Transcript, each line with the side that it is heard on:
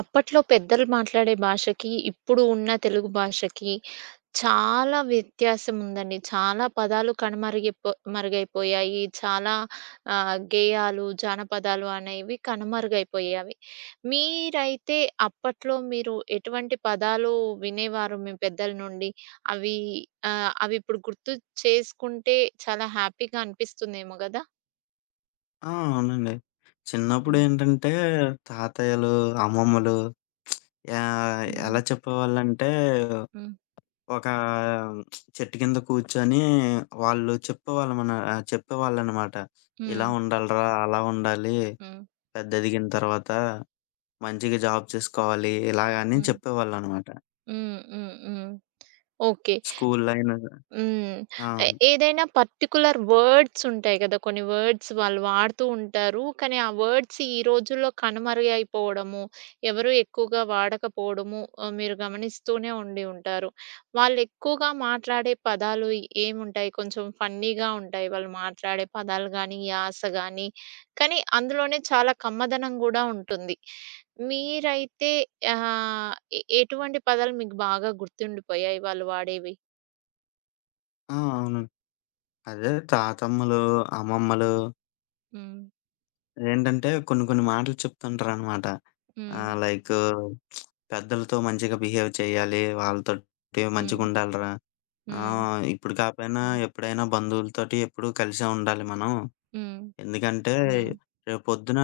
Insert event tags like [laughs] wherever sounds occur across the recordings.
right: అప్పట్లో పెద్దలు మాట్లాడే భాషకి, ఇప్పుడు ఉన్న తెలుగు భాషకి చాలా వ్యత్యాసం ఉందండి. చాలా పదాలు మరుగైపోయాయి. చాలా గేయాలు, జానపదాలు అనేవి కనుమరుగైపోయావి. మీరైతే అప్పట్లో మీరు ఎటువంటి పదాలు వినేవారు మీ పెద్దల నుండి? అవి అవి ఇప్పుడు గుర్తు చేసుకుంటే చాలా హ్యాపీగా అనిపిస్తుందేమో గదా!
left: ఆ! అవునండి.
right: హ్మ్.
left: చిన్నప్పుడేంటంటే తాతయ్యలు, అమ్మమ్మలు
right: హ్మ్.
left: ఎలా చెప్పేవాళ్ళంటే
right: హ్మ్.
left: ఒక చెట్టు కింద కూర్చొని వాళ్ళు చెప్పేవాళ్ళనమాట. ఇలా
right: హ్మ్.
left: ఉండాలిరా, అలా ఉండాలి.
right: హ్మ్.
left: పెద్ద ఎదిగిన తర్వాత మంచిగా జాబ్ చేసుకోవాలి. ఇలాగ అని
right: హ్మ్.
left: చెప్పేవాళ్ళనమాట.
right: హ్మ్. హ్మ్. హ్మ్. ఓకే.
left: స్కూల్‌లో అయినా సరే.
right: హ్మ్.
left: ఆ!
right: ఏదైనా పర్టిక్యులర్ వర్డ్స్ ఉంటాయి గదా! కొన్ని వర్డ్స్ వాళ్ళు వాడుతూ ఉంటారు. కానీ, ఆ వర్డ్స్ ఈ రోజుల్లో కనుమరుగైపోవడము, ఎవరు ఎక్కువగా వాడకపోవడము మీరు గమనిస్తూనే ఉండి ఉంటారు. వాళ్ళు ఎక్కువగా మాట్లాడే పదాలు ఏముంటాయి? కొంచెం ఫన్నీగా ఉంటాయి వాళ్ళు మాట్లాడే పదాలు గానీ, యాస గానీ, కానీ అందులోనే చాలా కమ్మదనం గూడా ఉంటుంది. మీరైతే ఆహ్, ఎటువంటి పదాలు మీకు బాగా గుర్తుండిపోయాయి వాళ్ళు వాడేవి?
left: ఆ! అవును. అదే తాతమ్మలు, అమ్మమ్మలు
right: హ్మ్.
left: ఏంటంటే కొన్ని కొన్ని మాటలు చెప్తుంటారనమాట.
right: హ్మ్.
left: లైకు పెద్దలతో మంచిగా బిహేవ్ చేయాలి. వాళ్ళతోటి
right: హ్మ్.
left: మంచిగుండాలిరా. ఆ!
right: హ్మ్.
left: ఇప్పుడు కాపోయినా
right: హ్మ్.
left: ఎప్పుడైనా బంధువులతోటి ఎప్పుడూ కలిసే ఉండాలి మనం.
right: హ్మ్.
left: ఎందుకంటే
right: హ్మ్.
left: రేపొద్దున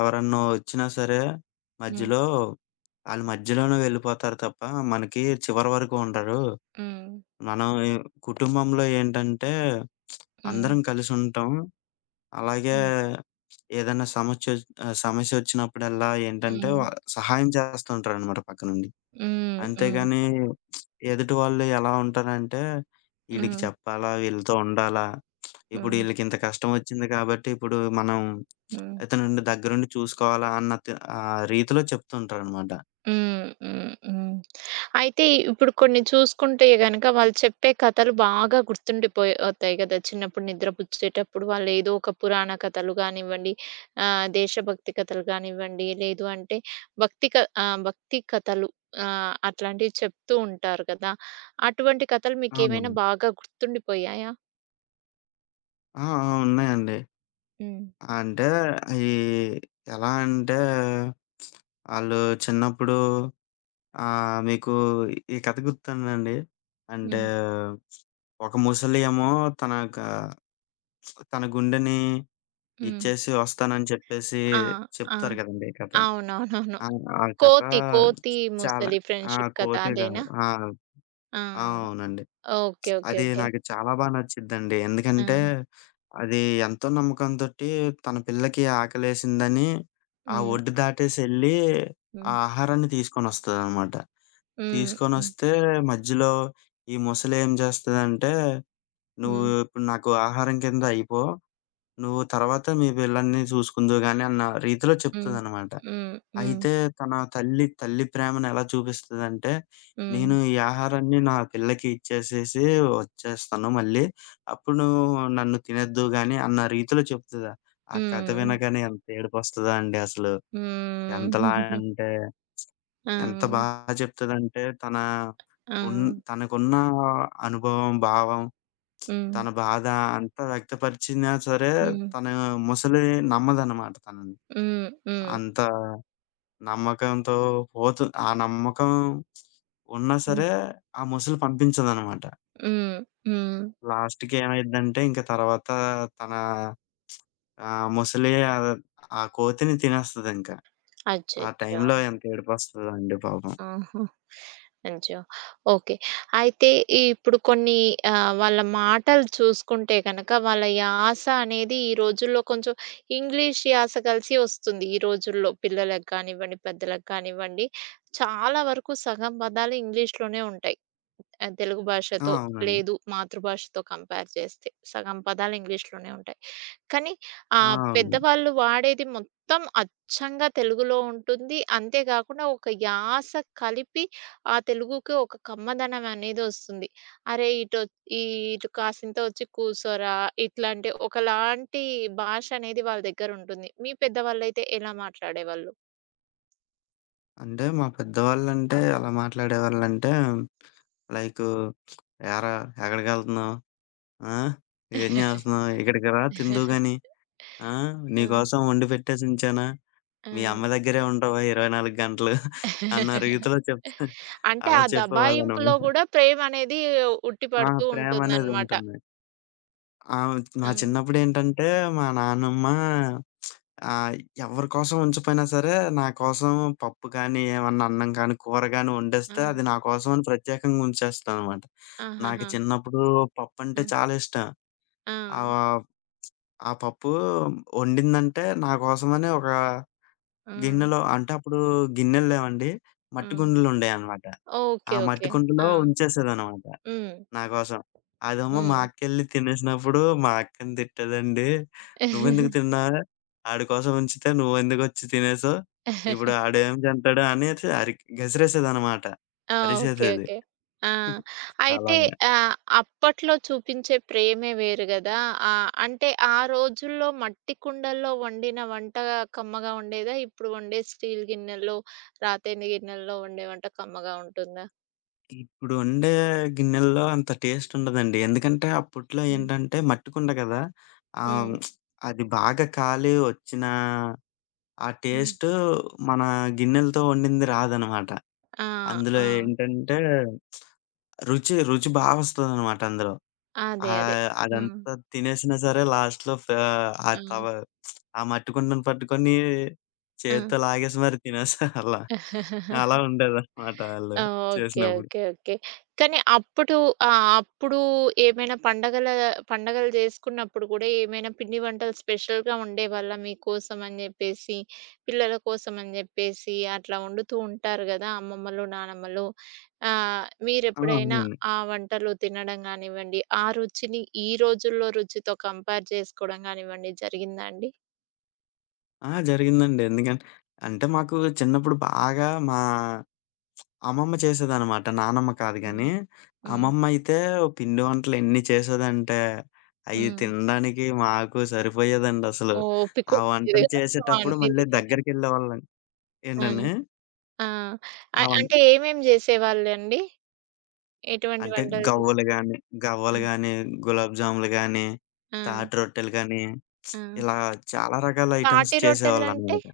left: ఎవరన్నా వచ్చినా సరే
right: హ్మ్.
left: మధ్యలో ఆళ్ళు మధ్యలోనే వెళ్ళిపోతారు తప్ప మనకి చివరి వరకు ఉండరు.
right: హ్మ్.
left: మనం ఈ కుటుంబంలో ఏంటంటే
right: హ్మ్.
left: అందరం కలిసుంటాం. అలాగే
right: హ్మ్.
left: ఏదైనా సమస్యొచ్చినప్పుడల్లా
right: హ్మ్.
left: ఏంటంటే
right: హ్మ్.
left: సహాయం చేస్తుంటారనమాట పక్క నుండి.
right: హ్మ్. హ్మ్.
left: అంతేగాని ఎదుటి వాళ్ళు ఎలా ఉంటారంటే, ఈడికి
right: హ్మ్.
left: చెప్పాలా? వీళ్ళతో ఉండాలా? ఇప్పుడు ఈళ్ళకింత కష్టమొచ్చింది కాబట్టి, ఇప్పుడు మనం
right: హ్మ్.
left: ఇతనుండి దగ్గరుండి చూసుకోవాలా అన్న తి ఆ రీతిలో చెప్తుంటారనమాట.
right: హ్మ్. హ్మ్. హ్మ్. అయితే ఇప్పుడు కొన్ని చూసుకుంటే గనక వాళ్ళు చెప్పే కథలు బాగా గుర్తుండిపోయి అవుతాయి కదా! చిన్నప్పుడు నిద్రపుచ్చేటప్పుడు వాళ్ళేదో ఒక పురాణ కథలు గానివ్వండి, దేశభక్తి కథలు గానివ్వండి, లేదు అంటే భక్తి క భక్తి కథలు అట్లాంటివి చెప్తూ ఉంటారు కదా! అటువంటి కథలు
left: అవును.
right: మీకేమైనా బాగా గుర్తుండిపోయాయా?
left: ఆ! ఆ! ఉన్నాయండి.
right: హ్మ్.
left: అంటే ఈ ఎలా అంటే, ఆళ్ళు చిన్నప్పుడు మీకు ఈ కథ గుర్తుందండి. అంటే
right: హ్మ్.
left: ఒక ముసలి ఏమో తన క తన గుండెని
right: హ్మ్.
left: ఇచ్చేసి వస్తానని చెప్పేసి
right: ఆ! ఆ!
left: చెప్తారు గదండీ కథ.
right: అవునవునవును.
left: ఆ! ఆ కథ
right: కోతి
left: చాలా
right: ముసలి ఫ్రెండ్‌షిప్ కథ
left: కోతే గాదు.
right: అదేనా?
left: ఆ!
right: ఆ!
left: ఆ! అవునండి.
right: ఓకే. ఓకే.
left: అది
right: ఓకే.
left: నాకు చాలా నచ్చిద్దండి.
right: ఆ!
left: ఎందుకంటే, అది ఎంతో నమ్మకంతోటి తన పిల్లకి ఆకలేసిందని ఆ
right: హ్మ్.
left: ఒడ్డు దాటేసెళ్లి ఆ
right: హ్మ్.
left: ఆహారాన్ని తీసుకొనొస్తదనమాట.
right: హ్మ్. హ్మ్.
left: తీసుకొనొస్తే మధ్యలో ఈ ముసలేం జేస్తదంటే, "నువ్వు
right: హ్మ్.
left: ఇప్పుడు నాకు ఆహారం కింద అయిపో", నువ్వు తర్వాత మీ పిల్లల్ని చూసుకుందువు గానీ అన్న రీతిలో
right: హ్మ్.
left: చెప్తదనమాట.
right: హ్మ్. హ్మ్.
left: అయితే తన తల్లి, తల్లి ప్రేమనెలా చూపిస్తదంటే,
right: హ్మ్.
left: నేను ఈ ఆహారాన్ని నా పిల్లకి ఇచ్చేసేసి వచ్చేస్తాను మళ్ళీ. అప్పుడు నువ్వు నన్ను తినొద్దువు గానీ అన్న రీతిలో చెప్తదా. ఆ కథ
right: హ్మ్.
left: వినగానే ఎంత ఏడుపొస్తదో అండి అసలు. ఎంతలా
right: హ్మ్.
left: అంటే,
right: ఆ!
left: ఎంత చెప్తదంటే తన
right: ఆ!
left: ఉన్ తనకున్న అనుభవం, భావం,
right: హ్మ్.
left: తన బాధ అంతా వ్యక్తపరిచినా సరే,
right: హ్మ్.
left: తను ముసలి నమ్మదనమాట తనని.
right: హ్మ్. హ్మ్.
left: అంత నమ్మకంతో ఆ నమ్మకం ఉన్నా
right: హ్మ్.
left: సరే, ఆ ముసలి పంపించదనమాట.
right: హ్మ్. హ్మ్. [laughs]
left: లాస్ట్‌కి ఏమైద్దంటే ఇంక తర్వాత తన ముసలి ఆ కోతిని తినేస్తదింక. ఆ
right: అచ్చచ్చో!
left: టైంలో ఎంత ఏడుపొస్తదండి పాపం.
right: ఆహా! అచ్చో! ఓకే. అయితే ఇప్పుడు కొన్ని వాళ్ళ మాటలు చూసుకుంటే గనక వాళ్ళ యాస అనేది ఈ రోజుల్లో కొంచెం ఇంగ్లీష్ యాస కలిసి వస్తుంది. ఈ రోజుల్లో పిల్లలకి కానివ్వండి, పెద్దలకి కానివ్వండి. చాలా వరకు సగం పదాలు ఇంగ్లీష్‌లోనే ఉంటాయి. తెలుగు భాషతో
left: అవునండి.
right: లేదు మాతృభాషతో కంపేర్ చేస్తే. సగం పదాలు ఇంగ్లీష్‌లోనే ఉంటాయి. కానీ
left: అవును.
right: పెద్దవాళ్ళు వాడేది మొత్తం అచ్చంగా తెలుగులో ఉంటుంది. అంతే కాకుండా ఒక యాస కలిపి ఆ తెలుగుకి ఒక కమ్మదనం అనేది వస్తుంది. అరే! ఇటు కాసింత వచ్చి కూసోరా! ఇట్లాంటి ఒకలాంటి భాష అనేది వాళ్ళ దగ్గర ఉంటుంది. మీ పెద్దవాళ్ళైతే ఎలా మాట్లాడేవాళ్ళు?
left: అంటే మా పెద్దవాళ్ళంటే ఎలా మాట్లాడేవాళ్ళంటే, లైకు "ఏరా ఎక్కడికెళ్తున్నావు?" ఆ! ఏం జేస్తన్నావు?
right: [laughs]
left: ఇక్కడికి రా తిందువు గాని. ఆ!
right: ఆ!
left: నీకోసం వండి పెట్టేసి ఉంచానా?
right: ఆ!
left: మీ అమ్మ దగ్గరే ఉంటావా 24 గంటలు? [laughs] అన్న
right: [laughs]
left: రీతిలో చెప్తా [laughs]
right: అంటే
left: అలా
right: ఆ దబాయింపులో
left: చెప్పేవాళ్ళనమాట.
right: గూడా ప్రేమనేది ఉట్టి పడుతూ
left: ప్రేమనేది
right: ఉంటుందనమాట.
left: ఉంటుంది. ఆహ్, మా
right: హ్మ్.
left: చిన్నప్పుడేంటంటే మా నానమ్మ ఆహ్, ఎవరి కోసం ఉంచపోయినా సరే నా కోసం పప్పు కానీ, ఏమన్నా అన్నం కానీ, కూర గానీ
right: ఆ!
left: వండేస్తే అది నా కోసం అని ప్రత్యేకంగా ఉంచేస్తదనమాట. నాకు
right: ఆహాహా!
left: చిన్నప్పుడు పప్పంటే
right: హ్మ్.
left: చాలా ఇష్టం.
right: ఆ!
left: ఆహ్ ఆ పప్పు వండిందంటే నా కోసమని ఒక
right: హ్మ్.
left: గిన్నెలో, అంటే అప్పుడు గిన్నెలు లేవండి. మట్టి
right: హ్మ్.
left: కుండలుండేయన్నమాట. ఆ
right: ఓకే.
left: మట్టి
right: ఓకే.
left: కుండలో
right: ఆ!
left: ఉంచేసేదనమాట
right: హ్మ్.
left: నా కోసం. అదేమో మా
right: హ్మ్.
left: అక్కెళ్ళి తినేసినప్పుడు మా అక్కని తిట్టేదండి. "నువ్వెందుకు
right: [laughs]
left: తిన్నావే? ఆడి కోసం ఉంచితే నువ్వెందుకొచ్చి తినేసావు? ఇప్పుడు ఆడేం తింటాడు" అనేసి గసిరేసేదనమాట.
right: ఆ! ఓకే.
left: అరిసేసేది.
right: ఓకే. ఆ! అయితే
left: అలాగ.
right: ఆహ్, అప్పట్లో చూపించే ప్రేమే వేరు గదా! అంటే ఆ రోజుల్లో మట్టి కుండల్లో వండిన వంట కమ్మగా ఉండేదా? ఇప్పుడు వండే స్టీల్ గిన్నెల్లో, రాతైన గిన్నెల్లో వండే వంట కమ్మగా ఉంటుందా?
left: ఇప్పుడు వండే గిన్నెల్లో అంత టేస్ట్ ఉండదండి. ఎందుకంటే అప్పట్లో
right: హ్మ్.
left: ఏంటంటే మట్టి కుండ కదా! ఆహ్,
right: హ్మ్.
left: అది బాగా కాలి వచ్చిన ఆ
right: హ్మ్.
left: టేస్టు మన గిన్నెలతో వండింది రాదనమాట.
right: ఆ!
left: అందులో
right: ఆ!
left: ఏంటంటే రుచి వస్తదనమాట అందులో.
right: అదే. అదే. ఆ!
left: అదంతా తినేసినా సరే లాస్ట్‌లో ఫ ఆ
right: ఆ!
left: తవ ఆ మట్టి కుండను పట్టుకొని
right: ఆ!
left: చేత్తో లాగేసి మరి తినేసేవాళ్ళం. అలా
right: [laughs]
left: ఉండేదనమాట ఆళ్ళు
right: ఆ! ఓకే.
left: చేసినప్పుడు.
right: ఓకే. ఓకే. కానీ అప్పుడు ఆహ్, అప్పుడు ఏమైనా పండగలు జేసుకున్నప్పుడు గూడా ఏమైనా పిండి వంటలు స్పెషల్‌గా ఉండేవాళ్ళా మీకోసం అని జెప్పేసి, పిల్లల కోసం అని జెప్పేసి అట్లా వండుతూ ఉంటారు గదా! అమ్మమ్మలు, నానమ్మలు. మీరెప్పుడైనా
left: అవునండి.
right: ఆ వంటలు తినడం గానివ్వండి, ఆ రుచిని ఈ రోజుల్లో రుచితో కంపేర్ జేసుకోవడం గానివ్వండి జరిగిందా అండి?
left: జరిగిందండి. ఎందుకంటే అంటే మాకు చిన్నప్పుడు బాగా మా అమ్మమ్మ చేసేదనమాట. నానమ్మ కాదు
right: హ్మ్.
left: గానీ,
right: హ్మ్.
left: అమ్మమ్మ అయితే పిండి వంటలు ఎన్ని చేసేదంటే, అయి
right: హ్మ్.
left: తినడానికి మాకు సరిపోయేదండసలు. ఆ
right: ఓపికుండేది
left: వంటలు
right: గాదు
left: చేసేటప్పుడు
right: అన్నీ
left: మళ్ళీ
right: తినేదాన్ని.
left: దగ్గరికెళ్ళేవాళ్ళం.
right: ఆ!
left: ఏంటండి?
right: ఆ! అ
left: ఆ వం
right: అంటే ఏమేమి జేసేవాళ్ళండి? ఎటువంటి
left: అంటే
right: వంటలు చేస్
left: గవ్వలు గానీ,
right: ఆ!
left: గవ్వలు గానీ, గులాబ్ జాములు గానీ,
right: ఆ!
left: తాటి రొట్టెలు గానీ,
right: ఆ!
left: ఇలా చాలా రకాల ఐటెమ్స్
right: తాటి రొట్టెలంటే
left: చేసేవాళ్ళనమాట.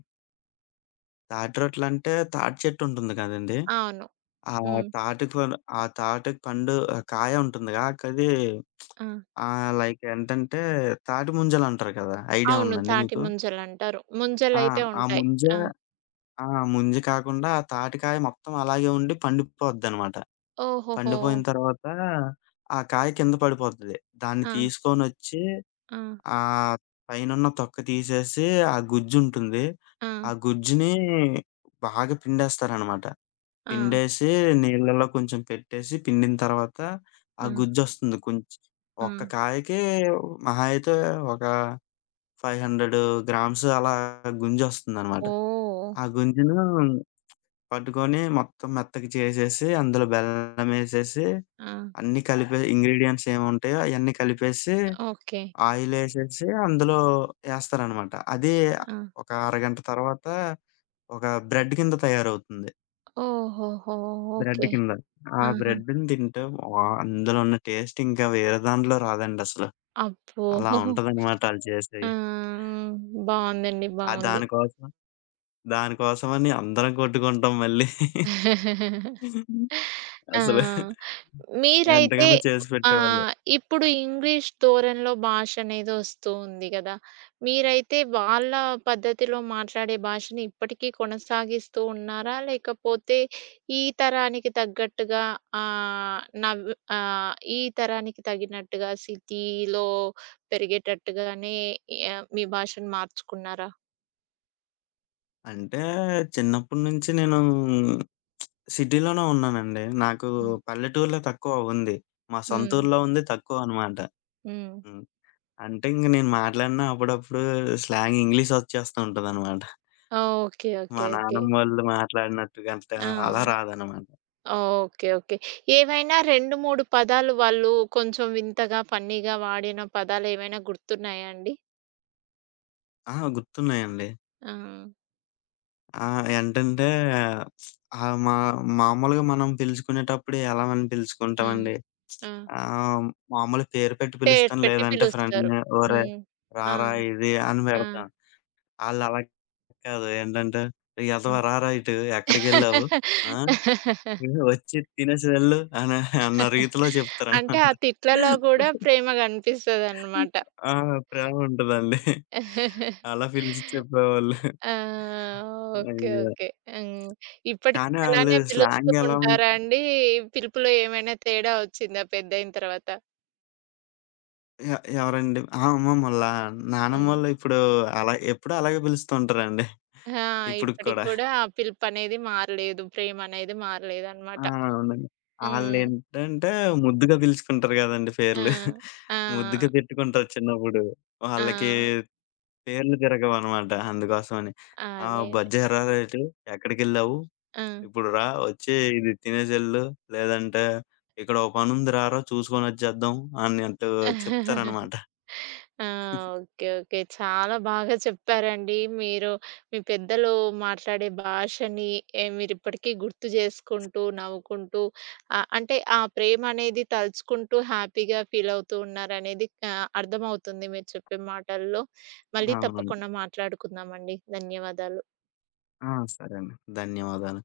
left: తాటి రొట్టెలంటే తాటి చెట్టు ఉంటుంది కదండీ!
right: అవును.
left: ఆ
right: హ్మ్.
left: తాటికి పం ఆ తాటికి పండు ఆ కాయ ఉంటుందిగా కది.
right: ఆ!
left: లైక్ ఏంటంటే తాటి ముంజలంటారు కదా! ఐడియా
right: అవును.
left: ఉందండి
right: తాటి
left: మీకు?
right: ముంజలంటారు.
left: ఆ!
right: ముంజలైతే
left: ఆ
right: ఉంటాయి.
left: ముంజ,
right: ఆ!
left: ఆ! ముంజ కాకుండా ఆ తాటికాయ మొత్తం అలాగే ఉండి పండిపోద్దనమాట.
right: ఓహోహో!
left: పండిపోయిన తర్వాత ఆ కాయ కింద పడిపోతది. దాన్ని
right: ఆ!
left: తీసుకొనొచ్చి
right: ఆ!
left: ఆహ్, పైనున్న తొక్క తీసేసి ఆ గుజ్జుంటుంది.
right: ఆ!
left: ఆ గుజ్జుని బాగా పిండేస్తారనమాట.
right: ఆ!
left: పిండేసి నీళ్ళలో కొంచెం పెట్టేసి పిండిన తర్వాత ఆ
right: ఆ!
left: గుజ్జొస్తుంది. కొంచెం
right: ఆ!
left: ఒక్క కాయకి మహా అయితే ఒక 500 గ్రామ్స్ అలా గుంజొస్తుందనమాట.
right: ఓహ్!
left: ఆ గుంజును పట్టుకొని మొత్తం మెత్తగా చేసేసి అందులో బెల్లమేసేసి
right: ఆ!
left: అన్నీ కలిపే ఇంగ్రీడియెంట్స్ ఏముంటాయో అయన్నీ కలిపేసి
right: ఓకే.
left: ఆయిలేసేసి అందులో ఏస్తారనమాట. అది
right: ఆ!
left: ఒక అరగంట తర్వాత ఒక బ్రెడ్ కింద తయారవుతుంది.
right: ఓహోహో!
left: Bread
right: okay.
left: కింద. ఆ
right: ఆహా!
left: బ్రెడ్‌ని తింటే అందులో ఉన్న టేస్ట్ ఇంకా వేరే దాంట్లో రాదండసలు.
right: అబ్బో!
left: అలా ఉంటదనమాట ఆళ్ళు
right: ఆ!
left: చేసేయి.
right: బావుందండి.
left: ఆ
right: బావుంది.
left: దానికోసం దానికోసమని అందరం కొట్టుకుంటాం మళ్ళీ.
right: [laughs]
left: అసలు
right: ఆ! మీరైతే
left: ఎంతగానో చేసి పెట్టేవాళ్ళు.
right: ఇప్పుడు ఇంగ్లీష్ ధోరణిలో భాష అనేది వస్తూ ఉంది గదా! మీరైతే వాళ్ళ పద్ధతిలో మాట్లాడే భాషని ఇప్పటికీ కొనసాగిస్తూ ఉన్నారా? లేకపోతే ఈ తరానికి తగ్గట్టుగా ఆహ్, నవ్ ఈ తరానికి తగినట్టుగా సిటీలో పెరిగేటట్టుగానే మీ భాషను మార్చుకున్నారా?
left: అంటే చిన్నప్పటి నుంచి నేను సిటీలోనే ఉన్నానండి. నాకు
right: హ్మ్.
left: పల్లెటూరులో తక్కువ ఉంది. మా సొంత
right: హ్మ్.
left: ఊర్లో ఉంది తక్కువ అనమాట.
right: హ్మ్.
left: హ్మ్. అంటే ఇంక నేను మాట్లాడినా అప్పుడప్పుడు స్లాంగ్ ఇంగ్లీష్ ఒచ్చేస్తూ ఉంటదనమాట.
right: ఓకే.
left: మా
right: ఓకే. ఓకే.
left: నానమ్మోళ్ళు మాట్లాడినట్టు గంట
right: ఆ!
left: అలా రాదనమాట.
right: ఓకే. ఓకే. ఏవైనా 2, 3 పదాలు వాళ్ళు కొంచెం వింతగా, ఫన్నీగా వాడిన పదాలేవైనా గుర్తున్నాయా అండి?
left: గుర్తున్నాయండి.
right: ఆ!
left: ఏంటంటే ఆహ్, మా మామూలుగా మనం పిలుచుకునేటప్పుడు ఎలా మనం
right: హ్మ్.
left: పిలుచుకుంటామండి.
right: ఆ!
left: ఆహ్, మామూలు పేరు పెట్టి
right: పేరు
left: పిలుస్తాను.
right: పెట్టి
left: లేదంటే
right: పిలుస్తారు.
left: ఫ్రెండ్‌ని "ఒరేయ్
right: హ్మ్. ఆ!
left: రారా ఇది" అని
right: ఆ!
left: పెడతాం. ఆళ్ళు అలా కాదు. ఏంటంటే "ఎదవ రారా ఇటు
right: హ్మ్.
left: ఎక్కడికెళ్ళావు? ఆ!
right: [laughs]
left: వచ్చి తినేసి వెళ్ళు" అనే అన్న రీతిలో
right: అంటే
left: చెప్తారనమాట.
right: ఆ తిట్లలో గూడా ప్రేమ గనిపిస్తదనమాట.
left: ఆ! ప్రేమ ఉంటదండి. అలా పిలిచి చెప్పేవాళ్ళు.
right: ఆ! ఓకే.
left: అయ్యో!
right: ఓకే. హ్మ్. ఇప్పటికి
left: కానీ ఆళ్ళు
right: అలానే పిలుస్తూ
left: స్లాంగ్ ఎలా ఉం
right: ఉంటారా అండి? పిలుపులో ఏమైనా తేడా వచ్చిందా పెద్దయిన తర్వాత?
left: ఎ ఎవరండి? అమ్మమ్మోళ్ళ?
right: హ్మ్.
left: నానమ్మోళ్ళు ఇప్పుడు అలా ఎప్పుడూ అలాగే పిలుస్తూ ఉంటారండి.
right: ఆ!
left: ఇప్పుడుకి
right: ఇప్పటికి
left: కూడా.
right: గూడా ఆ పిలుపనేది మారలేదు. ప్రేమనేది
left: ఆ!
right: మారలేదనమాట.
left: అవునండి.
right: హ్మ్.
left: ఆళ్ళేంటంటే ముద్దుగా పిలుచుకుంటారు గదండీ
right: ఆ!
left: పేర్లు.
right: ఆ!
left: ముద్దుగా తిట్టుకుంటారు చిన్నప్పుడు.
right: ఆ!
left: వాళ్ళకి పేర్లు తిరగవనమాట అందుకోసమని. ఆ!
right: అదే. అదే.
left: "బజ్జేరా రేటు? ఎక్కడికెళ్ళావు?
right: ఆ!
left: ఇప్పుడు రా వచ్చి ఇది తినేసెళ్ళు. లేదంటే ఇక్కడ ఓ పనుంది రారా చూసుకొనొచ్చేద్దాం" అన్నట్టు చెప్తారనమాట.
right: ఆ! ఓకే. ఓకే. చాలా బాగా చెప్పారండి. మీరు మీ పెద్దలు మాట్లాడే భాషని మీరిప్పటికీ గుర్తు చేసుకుంటూ, నవ్వుకుంటూ అంటే ఆ ప్రేమ అనేది తలుచుకుంటూ హ్యాపీగా ఫీల్ అవుతూ ఉన్నారనేది అర్థమవుతుంది మీరు చెప్పే మాటల్లో. మళ్ళీ
left: అవునండి.
right: తప్పకుండా మాట్లాడుకుందామండి. ధన్యవాదాలు.
left: సరే అండి. ధన్యవాదాలు.